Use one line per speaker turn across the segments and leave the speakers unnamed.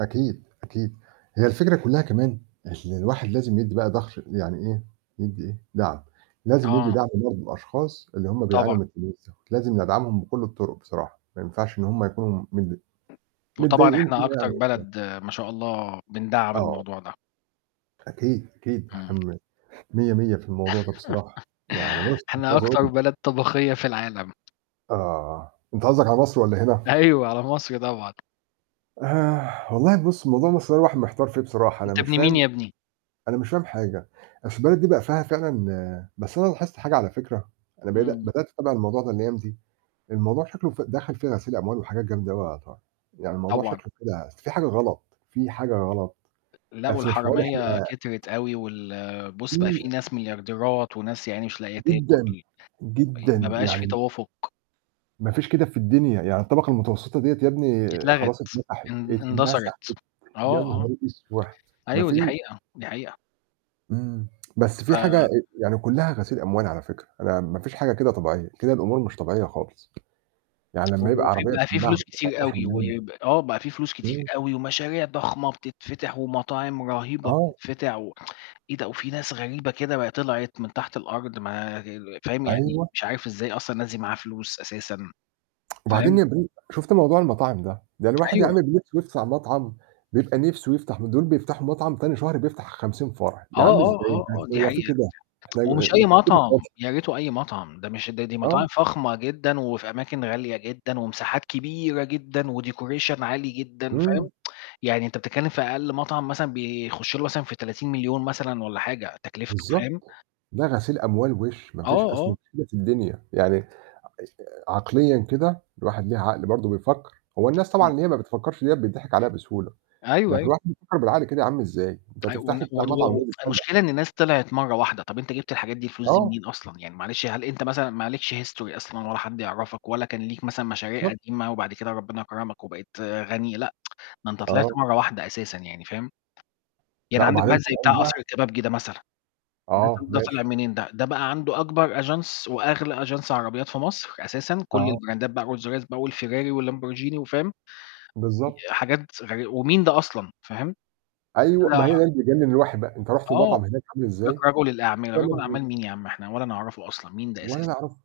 أكيد، أكيد هي الفكرة كلّها كمان اللي الواحد لازم يدّي بقى ضَهر يعني إيه، يدّي إيه، دعم، لازم يدّي
آه.
دعم برضه لأشخاص اللي هُم بيعانوا
طبعًا.
من الفلوس دول، لازم ندعمهم بكُل الطرق بصراحة، ما ينفعش إن هُم يكونوا متض
وطبعًا
متضايقين
إحنا
كده يعني
أكتر
مش فاهم.
بلد ما شاء الله، بندعّم
آه.
الموضوع ده.
أكيد، أكيد،
إمم.
إحنا م مِيّة مِيّة في الموضوع ده بصراحة، يعني بُص مش
إحنا
عايز أقُول
أكتر
لك.
بلد طبقية في العالم.
آه، أنت قصدك على مصر والّا هنا؟
أيوه، على مصر طبعًا.
والله بُص موضوع مصر ده الواحد محتار فيه بصراحة، أنا
أنت
مش
ابن مين
فاهم
يا ابني؟
أنا مش فاهم حاجة، أصل البلد دي بقى فيها فعلًا بس أنا لاحظت حاجة على فِكرة، أنا بدا
إمم.
بدأت أتابع الموضوع ده الأيام دي، الموضوع شكله ف دخل فيه غسيل أموال وحاجات جامدة أوي يا طارق يعني الموضوع
طبعًا.
شكله كده، أصل في حاجة غلط، في حاجة غلط،
لأ،
أصل مش معقول
والحرامية
إحنا.
كترت أوي، وال بُص بقى
في
في ناس مليارديرات وناس يا عيني مش لاقية تاكل،
جدًا،
مي ما
جدًا
بقاش
يعني
في
م
توافق.
ما فيش كده في الدنيا، يعني الطبقة المتوسطة دِيّة يا ابني
اتلغت،
خلاص اتمسحت،
ان
اتمسحت،
اندثرت
يا
آه، آه.
نهار أسوح! ما
أيوه دي
فيش.
حقيقة، دي حقيقة.
إمم بس في حاجة آآ
ف
يعني كلّها غسيل أموال على فكرة، أنا ما فيش حاجة كده طبيعية، كده الأمور مش طبيعية خالص. يعني
و
لمّا يبقى
وفي
عربية
بقى في
بتتباع
فلوس كتير
بتلاتاشر
أوي،
مليون
ويب آه بقى في فلوس كتير
إمم.
أوي، ومشاريع ضخمة بتتفتح، ومطاعم رهيبة
آه.
بتتفتح و إيه ده؟ وفي ناس غريبة كده ب طلعت من تحت الأرض، ما فاهم؟ يعني
أيوه.
مش عارف إزاي أصلًا الناس دي معاها فلوس أساسًا،
وبعدين
فاهم؟
يا [unintelligible] شُفت موضوع المطاعم ده، ده الواحد يا
أيوه.
عيني ب نِفسه يفتح مطعم بيبقى نِفسه يفتح م دول بيفتحوا مطعم تاني شهر بيفتح 50 فرع،
آه،
يا عم
آه،
إزاي
آه،
بس
آه دي
هو في
حقيقة
كده! إحنا آآ
ومش
ما
أي
فيش كده خالص.
مطعم، يا ريته أي مطعم، ده مش ده دي
آه.
مطاعم فخمة جدًا، وفي أماكن غالية جدًا، ومساحات كبيرة جدًا، و decoration عالي جدًا، فاهم؟
إمم.
يعني أنت بتتكلم في أقل مطعم مثلًا بيخُش له مثلًا في 30.000.000 مثلًا والّا حاجة تكلفته، فاهم؟
بالضبط، ده غسيل أموال وِش، ما
آه،
فيش أصل ما
آه.
فيش كده في الدنيا، يعني اش عقليًا كده الواحد ليه عقل برضه بيفكّر، هو الناس طبعًا
أكيد.
اللي هي ما بتفكّرش ديّة بيتضحك عليها بسهولة،
أيوه،
لكن
أيوه.
الواحد بيفكّر بالعقل كده يا عم إزاي؟ أنت
أي
هتفتح
وان
لي بتاع مطعم
[unintelligible]
[unintelligible]
المشكلة إن ناس طلعت مرّة واحدة، طب أنت جبت للحاجات دي الفلوس دي
آه.
منين أصلًا؟ يعني معلش هل أنت مثلًا ما عليكش history أصلًا، ولا حد يعرفك، ولا كان ليك مثلًا مشاريع
بالضبط.
قديمة وبعد كده ربنا كرمك وبقيت غني لأ، ده أنت طلعت
آه.
مرّة واحدة أساسًا يعني، فاهم؟ يعني
لأ
عندك واحد
وبعدين
زي بتاع قصر
[unintelligible]
الكبابجي ده مثلًا، ده ط
آه،
ده طلِع
ماشي.
منين ده؟ ده بقى عنده أكبر Agence وأغلى Agence عربيات في مصر أساسًا، كُل
آه.
البراندات بقى Rolls Royce بقى والFerrari والLamborghini وفاهم؟ ي
بالضبط.
حاجات غري ومين ده أصلًا؟ فاهم؟
أيوه،
طلع
ما هي ده اللي بيجنن الواحد بقى، أنت رُحت
آه، قال
المطعم هناك عامِل إزاي؟
لك رجُل الأعمال،
يا
رجُل
لهوى!
أعمال مين يا عم إحنا ولا نعرفه أصلًا، مين ده
ولا
أساسًا؟
يعرفه.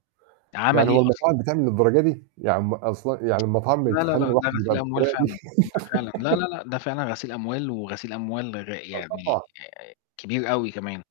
عمل
يعني
إيه
هو
أصلًا؟
المطاعم بتعمل للدرجة دي؟ يا عم أصل يعني المطاعم
لا، لا،
بتخلّي
لأ ده
الواحد يبقى
غسيل أموال
بالطريقة دي؟.
فعلًا، ده فعلًا لا، لا، لأ ده فعلًا غسيل أموال، وغسيل أموال غ
آه
يعني
طبعًا.
آآ كبير أوي كمان.